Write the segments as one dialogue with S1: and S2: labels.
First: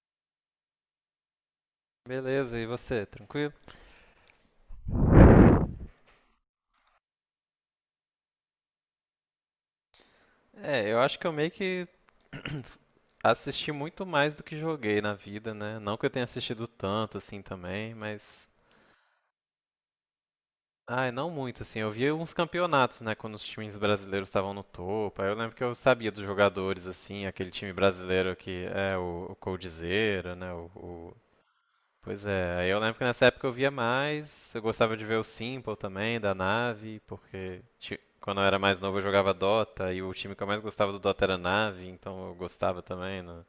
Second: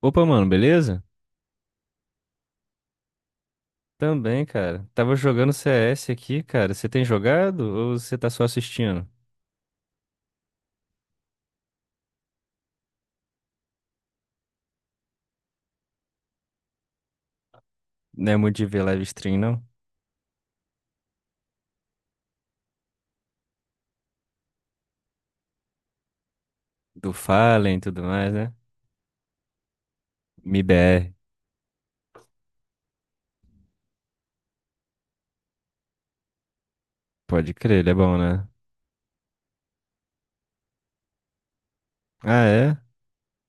S1: Opa, mano, beleza?
S2: Beleza, e você, tranquilo?
S1: Também, cara. Tava jogando CS aqui, cara. Você tem jogado ou você tá só assistindo?
S2: Eu acho que eu meio que assisti muito mais do que joguei na vida, né? Não que eu tenha assistido tanto assim também, mas.
S1: Não é muito de ver live stream, não?
S2: Ai, não muito, assim. Eu via uns campeonatos, né? Quando os times brasileiros estavam no topo. Aí eu lembro que eu sabia dos jogadores,
S1: Do
S2: assim, aquele time
S1: Fallen e tudo mais,
S2: brasileiro
S1: né?
S2: que é o Coldzera, né? O,
S1: MIBR.
S2: o Pois é, aí eu lembro que nessa época eu via mais, eu gostava de ver o Simple também, da Nave,
S1: Pode
S2: porque
S1: crer, ele é bom,
S2: quando eu
S1: né?
S2: era mais novo eu jogava Dota, e o time que eu mais gostava do Dota era a Nave, então eu
S1: Ah, é?
S2: gostava também no,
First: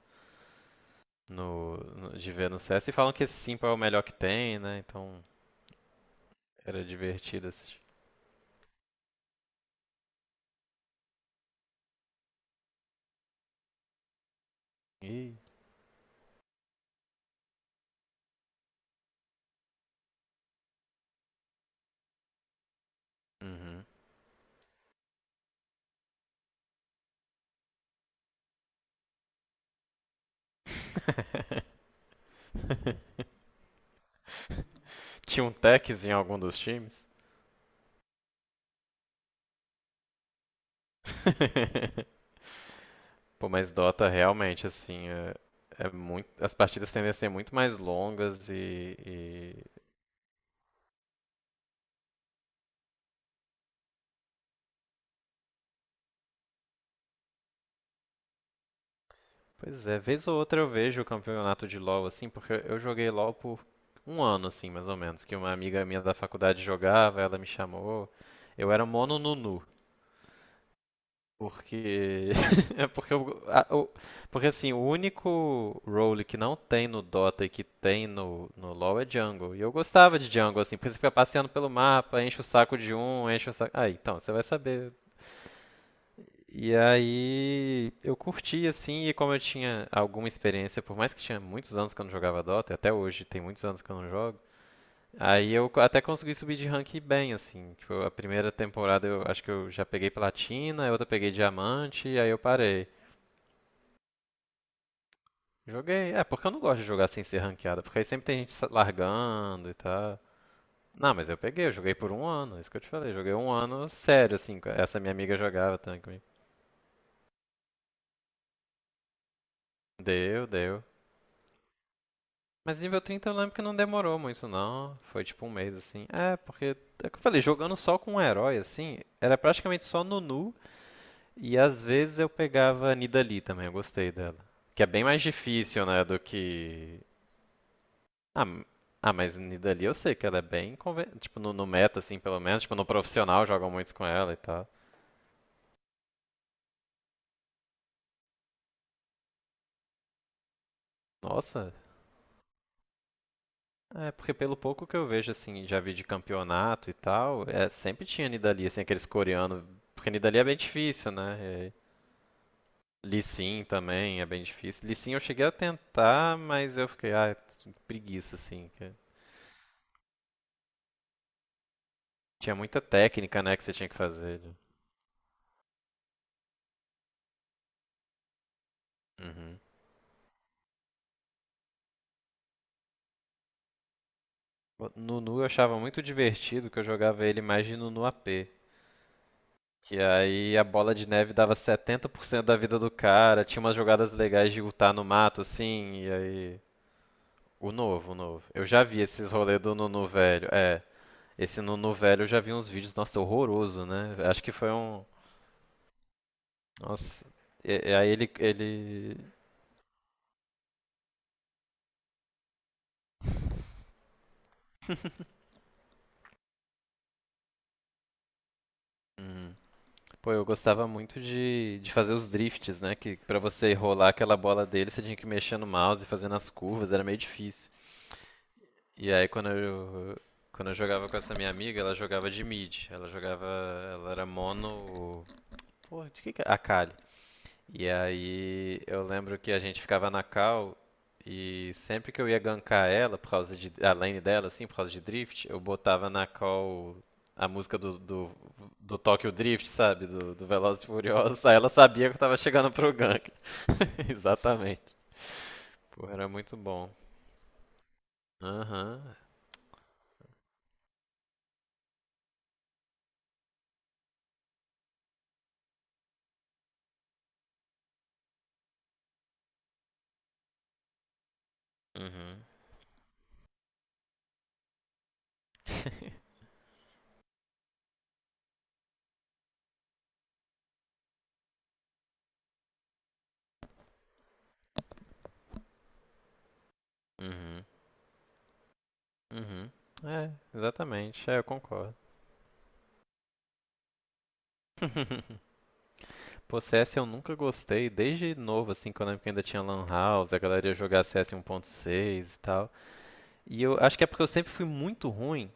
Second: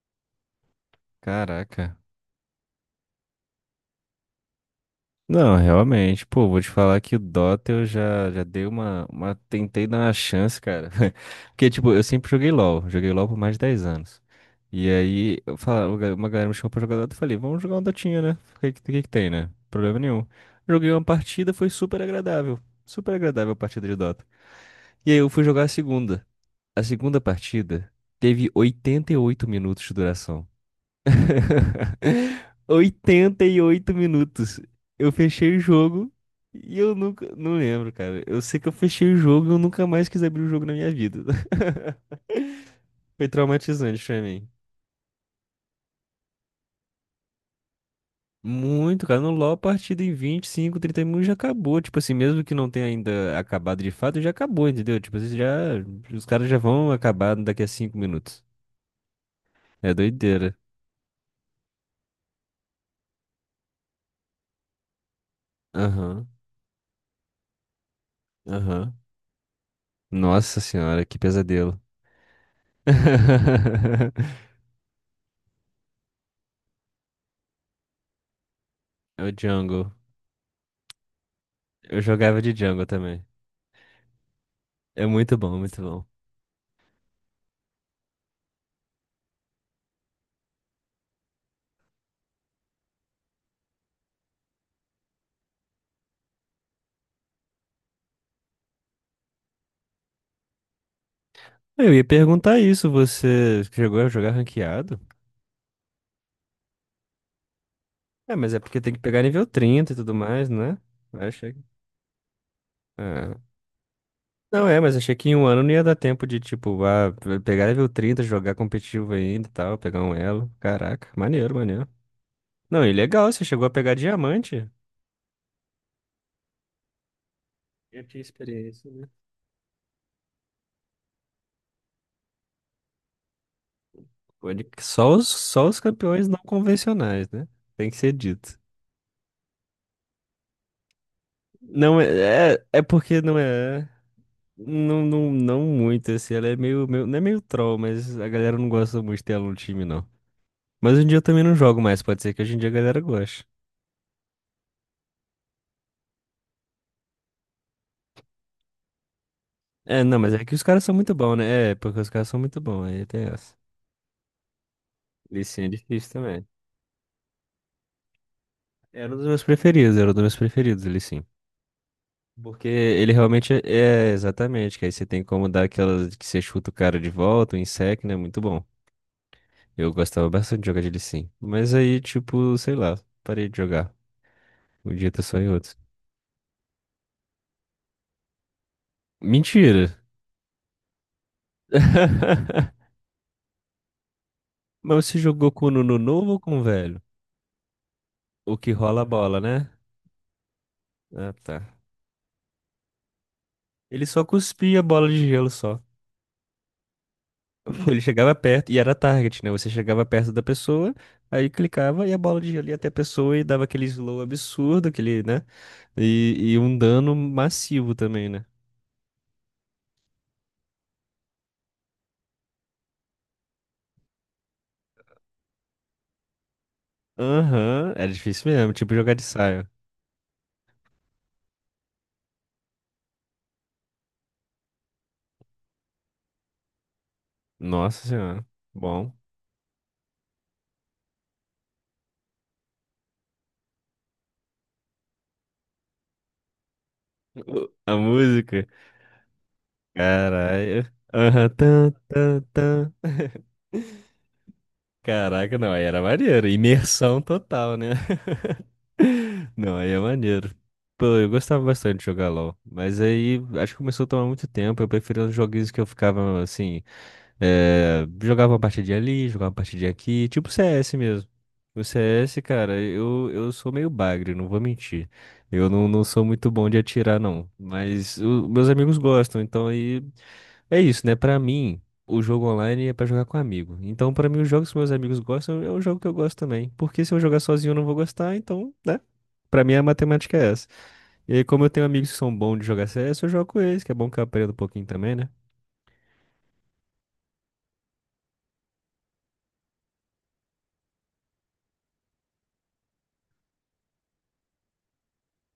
S2: no-
S1: Caraca.
S2: de ver no CS, e falam que esse Simple é o melhor que tem, né, então
S1: Não, realmente, pô, vou te
S2: era
S1: falar que o
S2: divertido
S1: Dota
S2: assistir.
S1: eu já dei uma. Tentei dar uma chance, cara. Porque, tipo, eu sempre joguei LOL. Joguei LOL por mais de 10 anos. E
S2: Ih.
S1: aí, eu falava, uma galera me chamou pra jogar Dota e falei, vamos jogar um Dotinha, né? O que que tem, né? Problema nenhum. Joguei uma partida, foi super agradável. Super agradável a
S2: Uhum.
S1: partida de Dota. E aí eu fui jogar a segunda. A segunda partida teve 88 minutos de duração. 88 minutos. Eu
S2: Tinha um
S1: fechei o
S2: techzinho
S1: jogo
S2: em algum dos
S1: e
S2: times?
S1: eu nunca. Não lembro, cara. Eu sei que eu fechei o jogo e eu nunca mais quis abrir o jogo na minha vida. Foi
S2: Pô, mas
S1: traumatizante
S2: Dota
S1: pra mim.
S2: realmente, assim, é muito, as partidas tendem a ser muito mais longas e,
S1: Muito, cara. No LoL, a
S2: e-
S1: partida em 25, 30 minutos já acabou. Tipo assim, mesmo que não tenha ainda acabado de fato, já acabou, entendeu? Tipo assim, já. Os caras já vão acabar daqui a 5 minutos.
S2: Pois
S1: É
S2: é, vez ou
S1: doideira.
S2: outra eu vejo o campeonato de LoL, assim, porque eu joguei LoL por 1 ano, assim, mais ou menos, que uma amiga minha da
S1: Aham,
S2: faculdade jogava, ela me chamou. Eu era
S1: aham.
S2: mono Nunu,
S1: Nossa senhora, que pesadelo.
S2: Porque. é porque, eu- a- o- porque assim, o único role que não tem no Dota e que tem no LoL é
S1: É o
S2: jungle. E eu
S1: Django.
S2: gostava de jungle, assim, porque você fica passeando pelo
S1: Eu
S2: mapa, enche
S1: jogava
S2: o
S1: de
S2: saco
S1: Django
S2: de
S1: também.
S2: um, enche o saco. Ah, então, você vai saber.
S1: É muito bom, muito bom.
S2: E aí eu curti, assim, e como eu tinha alguma experiência, por mais que tinha muitos anos que eu não jogava Dota, e até hoje tem muitos anos que eu não jogo. Até consegui subir de rank bem, assim. Tipo, a primeira temporada eu acho que eu já peguei platina, a outra eu peguei
S1: Eu ia
S2: diamante, aí eu
S1: perguntar
S2: parei.
S1: isso, você chegou a jogar ranqueado?
S2: Joguei. É, porque eu não gosto de jogar sem ser ranqueada, porque aí sempre
S1: É,
S2: tem
S1: mas
S2: gente
S1: é porque tem que pegar nível
S2: largando e
S1: 30 e tudo
S2: tal.
S1: mais, né?
S2: Não,
S1: Eu
S2: mas eu
S1: achei.
S2: peguei, eu joguei por 1 ano, isso que eu te falei. Joguei
S1: Ah.
S2: 1 ano sério, assim.
S1: Não é, mas
S2: Essa minha
S1: achei que em
S2: amiga
S1: um ano não
S2: jogava
S1: ia dar
S2: também comigo.
S1: tempo de, tipo, pegar nível 30, jogar competitivo ainda e tal, pegar um
S2: Deu,
S1: elo.
S2: deu.
S1: Caraca, maneiro, maneiro.
S2: Mas
S1: Não, e
S2: nível 30
S1: legal,
S2: eu
S1: você
S2: lembro que
S1: chegou a
S2: não
S1: pegar
S2: demorou muito,
S1: diamante.
S2: não. Foi tipo 1 mês, assim. É, porque. É o que eu falei, jogando só
S1: Eu
S2: com
S1: tinha
S2: um herói,
S1: experiência,
S2: assim,
S1: né?
S2: era praticamente só Nunu. E às vezes eu pegava a Nidalee também, eu gostei dela. Que é bem
S1: Só
S2: mais
S1: os, só os
S2: difícil, né, do
S1: campeões não
S2: que
S1: convencionais, né? Tem que ser
S2: Ah,
S1: dito.
S2: m- ah, mas Nidalee eu sei que ela é bem conven... Tipo, no meta,
S1: Não
S2: assim, pelo
S1: é,
S2: menos.
S1: é,
S2: Tipo,
S1: é
S2: no
S1: porque não
S2: profissional jogam
S1: é.
S2: muitos com ela e tal.
S1: Não, não, não muito, assim, ela é meio, não é meio troll, mas a galera não gosta muito dela no time, não. Mas hoje em dia eu também não
S2: Nossa,
S1: jogo mais, pode ser que hoje em dia a galera goste.
S2: é porque pelo pouco que eu vejo, assim, já vi de campeonato e tal, é, sempre tinha Nidalee, assim, aqueles coreanos.
S1: É,
S2: Porque
S1: não, mas
S2: Nidalee
S1: é
S2: é
S1: que
S2: bem
S1: os caras são
S2: difícil,
S1: muito bons,
S2: né?
S1: né?
S2: É,
S1: É, porque os caras são muito bons, aí
S2: Lee
S1: tem essa.
S2: Sin também é bem difícil. Lee Sin eu
S1: Lee
S2: cheguei a
S1: Sin é difícil
S2: tentar,
S1: também.
S2: mas eu fiquei, ah, preguiça, assim. Que
S1: Era um dos meus preferidos, era um dos meus preferidos, Lee Sin.
S2: tinha
S1: Porque
S2: muita
S1: ele
S2: técnica,
S1: realmente
S2: né,
S1: é,
S2: que você tinha que
S1: é,
S2: fazer. Né?
S1: exatamente, que aí você tem como dar aquela que você chuta o cara de volta, o insect, né? Muito bom.
S2: Uhum.
S1: Eu gostava bastante de jogar de Lee Sin. Mas aí, tipo, sei lá, parei de jogar.
S2: O
S1: Um dia tá só
S2: Nunu eu
S1: em outros.
S2: achava muito divertido que eu jogava ele mais de Nunu AP.
S1: Mentira!
S2: Que aí a bola de neve dava 70% da vida do cara, tinha umas jogadas legais de lutar no
S1: Mas você
S2: mato,
S1: jogou com o Nuno
S2: assim, e
S1: novo ou com
S2: aí.
S1: o velho?
S2: O novo, o novo.
S1: O
S2: Eu
S1: que
S2: já vi
S1: rola a
S2: esses
S1: bola,
S2: rolês
S1: né?
S2: do Nunu velho. É,
S1: Ah,
S2: esse
S1: tá.
S2: Nunu velho eu já vi uns vídeos, nossa, horroroso,
S1: Ele
S2: né?
S1: só
S2: Acho que foi
S1: cuspia a
S2: um.
S1: bola de gelo só.
S2: Nossa. E, e
S1: Ele
S2: aí ele.
S1: chegava perto e era
S2: ele...
S1: target, né? Você chegava perto da pessoa, aí clicava e a bola de gelo ia até a pessoa e dava aquele slow absurdo, aquele, né? E um dano massivo também, né?
S2: Hum. Pô, eu gostava muito de fazer os drifts, né? Que pra você rolar aquela bola dele, você tinha que mexer no mouse e fazendo as curvas, era meio difícil.
S1: Aham, era difícil mesmo, tipo
S2: E
S1: jogar de
S2: aí quando
S1: saia.
S2: eu, quando eu jogava com essa minha amiga, ela jogava de mid. Ela jogava. Ela era mono. Porra, de que é? Akali. E
S1: Nossa senhora,
S2: aí eu
S1: bom.
S2: lembro que a gente ficava na cal e sempre que eu ia gankar ela, por causa de. A lane dela, assim, por causa de drift, eu botava na cal a música
S1: A música,
S2: do Tokyo Drift, sabe? Do Velozes
S1: caralho.
S2: e Furiosos.
S1: Aham,
S2: Aí ela
S1: tan,
S2: sabia que eu tava
S1: tan,
S2: chegando pro
S1: tan.
S2: gank. Exatamente.
S1: Caraca, não, aí era
S2: Porra, era
S1: maneiro.
S2: muito bom.
S1: Imersão total, né?
S2: Aham.
S1: Não, aí é maneiro. Pô, eu gostava bastante de jogar LOL. Mas aí acho que começou a tomar muito tempo. Eu preferia os joguinhos que eu ficava assim. Jogava uma partidinha ali, jogava uma partidinha aqui. Tipo CS mesmo. O CS,
S2: Uhum.
S1: cara, eu sou meio bagre, não vou mentir. Eu não sou muito bom de atirar, não. Mas meus amigos gostam, então aí. É isso, né? Pra mim, o jogo online é pra jogar com amigo. Então, pra mim, os jogos que meus amigos gostam é um jogo que eu gosto também. Porque se eu jogar
S2: Uhum.
S1: sozinho, eu não vou gostar, então, né? Pra
S2: Uhum.
S1: mim, a
S2: É,
S1: matemática é essa.
S2: exatamente.
S1: E
S2: É, eu
S1: aí, como eu tenho
S2: concordo.
S1: amigos que são bons de jogar CS, eu jogo com eles, que é bom que eu aprendo um pouquinho também, né?
S2: Pô, CS eu nunca gostei, desde novo, assim, quando eu lembro que ainda tinha Lan House, a galera ia jogar CS 1.6 e tal. E eu acho que é porque eu sempre fui muito ruim.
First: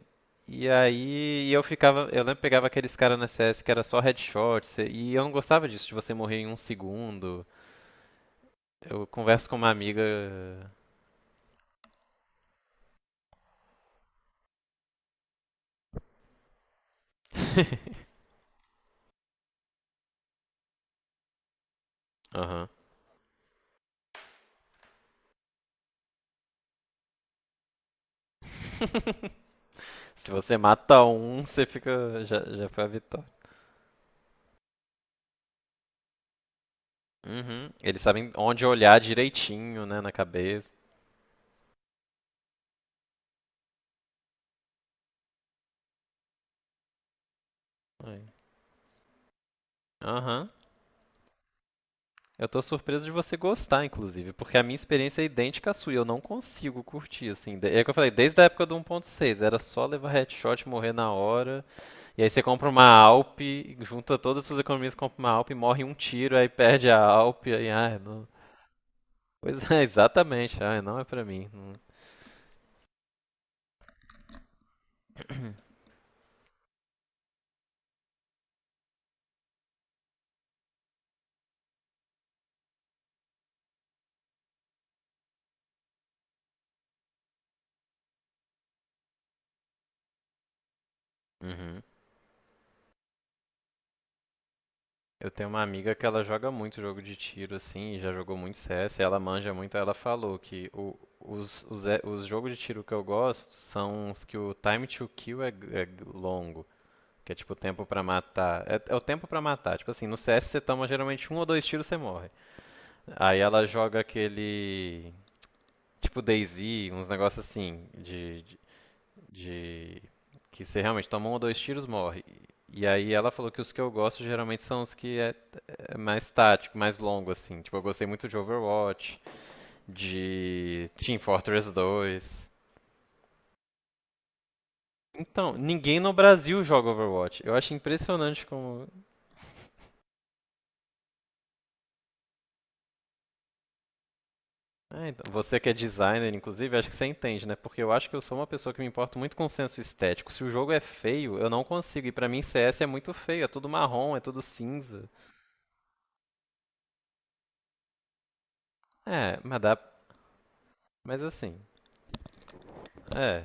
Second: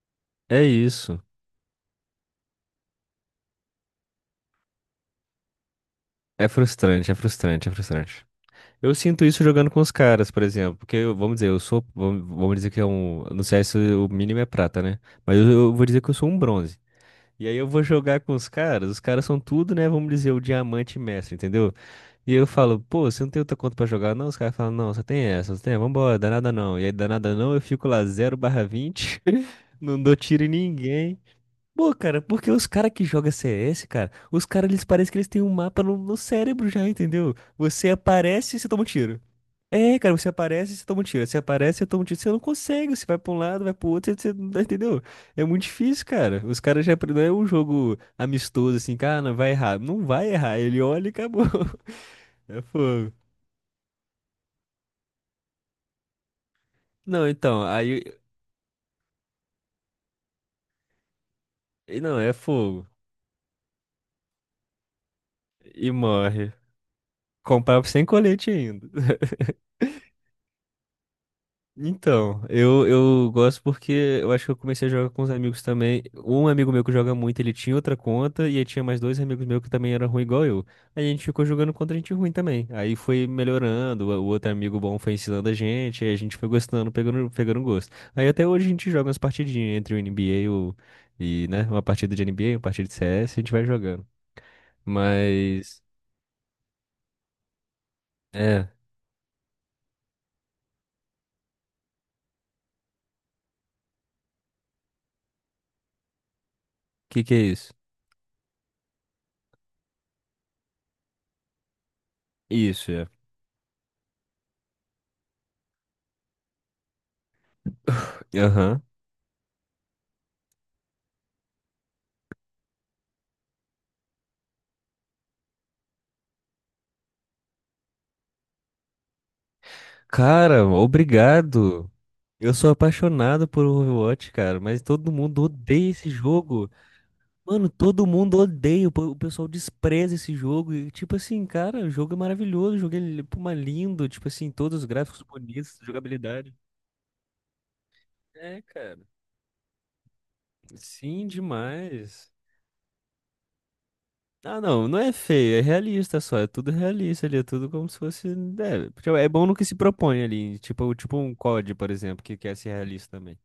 S1: É
S2: E
S1: isso.
S2: aí eu ficava, eu lembro que pegava aqueles caras na CS que era só headshot, e eu não gostava disso, de você morrer em
S1: É
S2: um
S1: frustrante, é
S2: segundo.
S1: frustrante, é frustrante. Eu
S2: Eu
S1: sinto isso
S2: converso com
S1: jogando
S2: uma
S1: com os
S2: amiga.
S1: caras, por exemplo. Porque, vamos dizer, eu sou. Vamos dizer que é um. No CS o mínimo é prata, né? Mas eu vou dizer que eu sou um bronze. E aí eu vou jogar com os caras são tudo, né? Vamos dizer, o diamante mestre, entendeu? E eu
S2: Aham.
S1: falo, pô, você não tem outra conta pra jogar, não? Os caras falam, não, só tem essa, só tem, vambora, danada não. E aí, danada não, eu fico lá zero barra 20 não dou
S2: Se
S1: tiro em
S2: você mata
S1: ninguém.
S2: um, você
S1: Pô, cara,
S2: fica.
S1: porque os
S2: Já foi a
S1: caras que
S2: vitória.
S1: jogam CS, cara, os caras, eles parecem que eles têm um mapa no cérebro já, entendeu?
S2: Uhum.
S1: Você
S2: Eles sabem
S1: aparece e
S2: onde
S1: você toma um
S2: olhar
S1: tiro.
S2: direitinho,
S1: É,
S2: né, na
S1: cara, você
S2: cabeça.
S1: aparece, e você toma um tiro. Você aparece, e toma um tiro. Você não consegue. Você vai pra um lado, vai pro outro, você não tá- entendeu? É muito difícil, cara. Os caras já não é um jogo
S2: Ai.
S1: amistoso assim, cara, não vai errar. Não vai
S2: Aham.
S1: errar. Ele olha e acabou.
S2: Eu
S1: É
S2: tô surpreso de
S1: fogo.
S2: você gostar, inclusive, porque a minha experiência é idêntica à sua e eu não consigo
S1: Não,
S2: curtir, assim.
S1: então,
S2: É o que eu
S1: aí,
S2: falei, desde a época do 1.6, era só levar headshot, morrer na hora.
S1: e não,
S2: E aí
S1: é
S2: você compra uma
S1: fogo.
S2: Alp, Junta todas as suas economias, compra uma Alp, morre
S1: E
S2: um tiro, aí
S1: morre.
S2: perde a Alp, aí,
S1: Comprar
S2: ai,
S1: sem
S2: não.
S1: colete ainda.
S2: Pois é, exatamente, ai, não é pra mim. Não.
S1: Então, eu gosto porque eu acho que eu comecei a jogar com os amigos também. Um amigo meu que joga muito, ele tinha outra conta, e aí tinha mais dois amigos meus que também eram ruim igual eu. Aí a gente ficou jogando contra gente ruim também. Aí foi melhorando, o outro amigo bom foi ensinando a gente, aí a gente foi gostando, pegando, pegando gosto. Aí até hoje a gente joga umas partidinhas entre o NBA e, o, e, né, uma
S2: Uhum.
S1: partida de NBA, uma partida de CS, a gente vai jogando.
S2: Eu tenho uma
S1: Mas,
S2: amiga que ela joga muito jogo de tiro, assim, e já jogou muito
S1: é, o
S2: CS, e ela manja muito, ela falou que os jogos de tiro que eu gosto são os que o time to kill é, longo,
S1: que
S2: que
S1: que
S2: é
S1: é
S2: tipo o
S1: isso?
S2: tempo pra matar. É, é o tempo pra matar, tipo assim, no CS você toma geralmente um ou dois tiros e você morre.
S1: Isso, é.
S2: Aí ela joga aquele, tipo DayZ, uns negócios assim,
S1: Aham.
S2: de que você realmente toma um ou dois tiros, morre. E aí ela falou que os que eu gosto geralmente são os que é mais tático, mais longo, assim. Tipo, eu gostei muito de Overwatch,
S1: Cara,
S2: de Team Fortress
S1: obrigado.
S2: 2.
S1: Eu sou apaixonado por Overwatch, cara, mas todo mundo
S2: Então,
S1: odeia
S2: ninguém
S1: esse
S2: no Brasil
S1: jogo.
S2: joga Overwatch. Eu
S1: Mano,
S2: acho
S1: todo mundo
S2: impressionante como.
S1: odeia, o pessoal despreza esse jogo. E, tipo assim, cara, o jogo é maravilhoso, o jogo é pô, mas lindo, tipo assim, todos os
S2: Ah,
S1: gráficos
S2: então, você que é
S1: bonitos,
S2: designer,
S1: jogabilidade.
S2: inclusive, acho que você entende, né? Porque eu acho que eu sou uma
S1: É,
S2: pessoa que me
S1: cara.
S2: importa muito com o senso estético. Se o jogo é
S1: Sim,
S2: feio, eu não consigo. E pra
S1: demais.
S2: mim, CS é muito feio. É tudo marrom, é tudo
S1: Ah, não, não
S2: cinza.
S1: é feio, é realista só, é tudo realista ali, é tudo como se fosse. É, tipo, é
S2: É,
S1: bom no
S2: mas
S1: que se
S2: dá.
S1: propõe ali, tipo,
S2: Mas
S1: um
S2: assim.
S1: COD, por exemplo, que quer ser realista também.
S2: É.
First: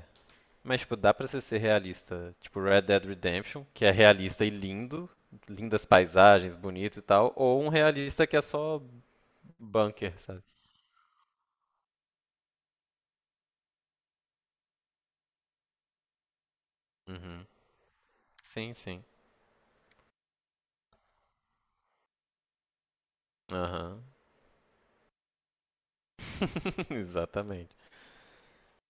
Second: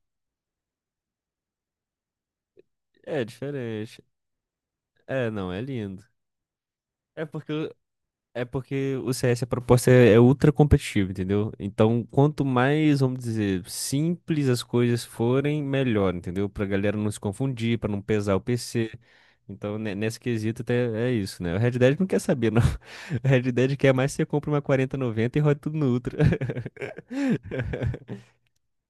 S2: Mas, tipo, dá pra você ser realista. Tipo, Red Dead
S1: É
S2: Redemption, que é
S1: diferente.
S2: realista e lindo,
S1: É, não, é
S2: lindas
S1: lindo.
S2: paisagens, bonito e
S1: É
S2: tal,
S1: porque
S2: ou um realista que é
S1: É
S2: só
S1: porque o CS, a proposta é
S2: bunker,
S1: é
S2: sabe?
S1: ultra competitiva, entendeu? Então, quanto mais, vamos dizer, simples as coisas forem, melhor, entendeu? Pra galera não se
S2: Uhum.
S1: confundir, pra não pesar o
S2: Sim,
S1: PC.
S2: sim.
S1: Então, nesse quesito, até é isso, né? O Red Dead não quer saber, não. O Red Dead quer
S2: Aham.
S1: mais que você compre uma 4090 e roda tudo no Ultra.
S2: Exatamente.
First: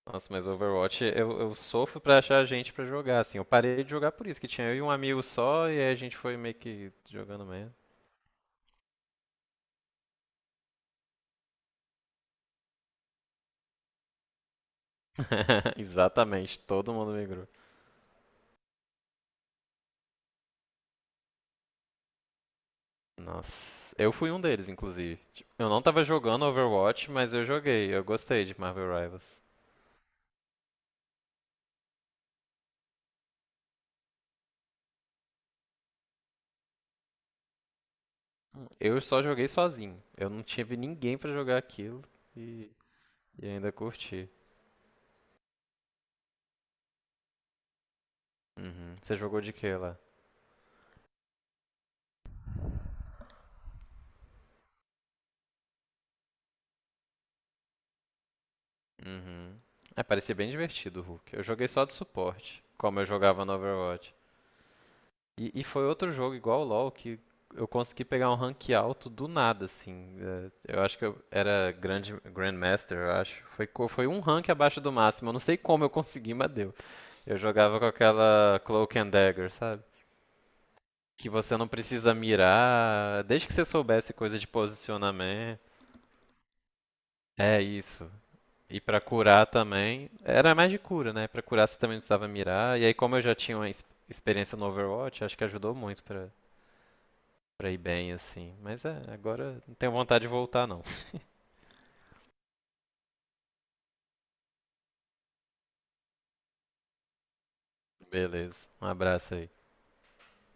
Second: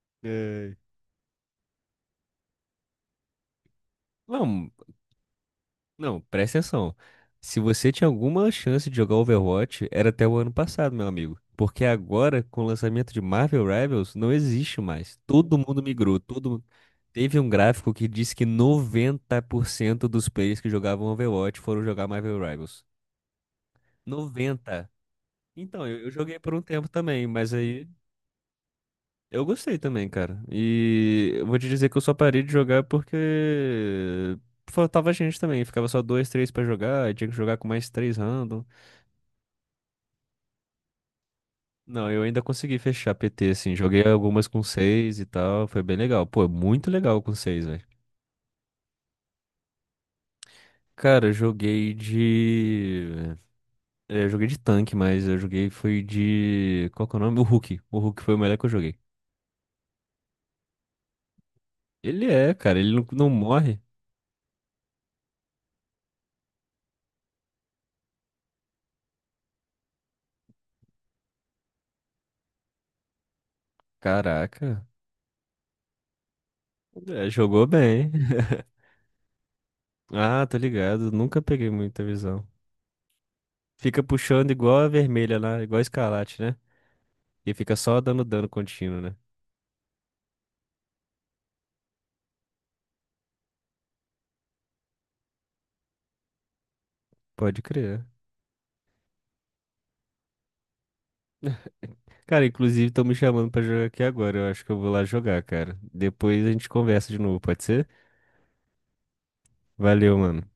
S2: Nossa, mas
S1: É.
S2: Overwatch, eu sofro pra achar gente pra jogar, assim. Eu parei de jogar por isso, que tinha
S1: Não,
S2: eu e um amigo só, e aí a gente
S1: não,
S2: foi meio
S1: presta
S2: que
S1: atenção.
S2: jogando
S1: Se
S2: mesmo.
S1: você tinha alguma chance de jogar Overwatch, era até o ano passado, meu amigo. Porque agora, com o lançamento de Marvel Rivals, não existe mais. Todo mundo migrou, todo
S2: Exatamente,
S1: mundo...
S2: todo mundo
S1: Teve
S2: migrou.
S1: um gráfico que disse que 90% dos players que jogavam Overwatch foram jogar Marvel Rivals.
S2: Nossa, eu fui um deles,
S1: 90.
S2: inclusive. Tipo, eu não
S1: Então, eu,
S2: tava
S1: eu joguei
S2: jogando
S1: por um tempo
S2: Overwatch,
S1: também,
S2: mas eu
S1: mas aí
S2: joguei. Eu gostei de Marvel Rivals.
S1: eu gostei também, cara. E eu vou te dizer que eu só parei de jogar porque faltava gente também. Ficava só dois, três pra jogar, e tinha que jogar com mais três random.
S2: Eu só joguei sozinho. Eu não tive ninguém pra jogar aquilo
S1: Não, eu ainda
S2: e,
S1: consegui fechar
S2: e
S1: PT,
S2: ainda
S1: assim. Joguei
S2: curti.
S1: algumas com 6 e tal. Foi bem legal. Pô, muito legal com 6, velho.
S2: Uhum. Você jogou de quê lá?
S1: Cara, eu joguei de. É, Eu joguei de tanque, mas eu joguei foi de. Qual que é o nome? O Hulk. O Hulk foi o melhor que eu joguei.
S2: Uhum. É, parecia bem divertido o Hulk. Eu joguei só de
S1: Ele é,
S2: suporte,
S1: cara, ele
S2: como
S1: não,
S2: eu
S1: não
S2: jogava no
S1: morre.
S2: Overwatch. Foi outro jogo igual o LoL que eu consegui pegar um rank alto do nada, assim. É, eu acho que eu era grande Grandmaster, eu acho. Foi um rank abaixo
S1: Caraca.
S2: do máximo. Eu não sei como eu consegui, mas deu.
S1: É,
S2: Eu
S1: jogou
S2: jogava com
S1: bem.
S2: aquela Cloak and Dagger, sabe?
S1: Ah, tô ligado.
S2: Que
S1: Nunca
S2: você não
S1: peguei muita
S2: precisa
S1: visão.
S2: mirar, desde que você
S1: Fica
S2: soubesse coisa de
S1: puxando igual a vermelha
S2: posicionamento.
S1: lá, igual a escarlate, né? E
S2: É
S1: fica só
S2: isso.
S1: dando dano
S2: E
S1: contínuo,
S2: pra
S1: né?
S2: curar também, era mais de cura, né? Pra curar você também não precisava mirar. E aí, como eu já tinha uma experiência no Overwatch, acho que ajudou muito pra
S1: Pode
S2: ir
S1: crer.
S2: bem, assim. Mas é, agora não tenho vontade de voltar, não.
S1: Cara, inclusive estão me chamando pra jogar aqui agora. Eu acho que eu vou lá jogar, cara. Depois a gente conversa de novo, pode ser?
S2: Beleza. Um abraço aí.
S1: Valeu, mano.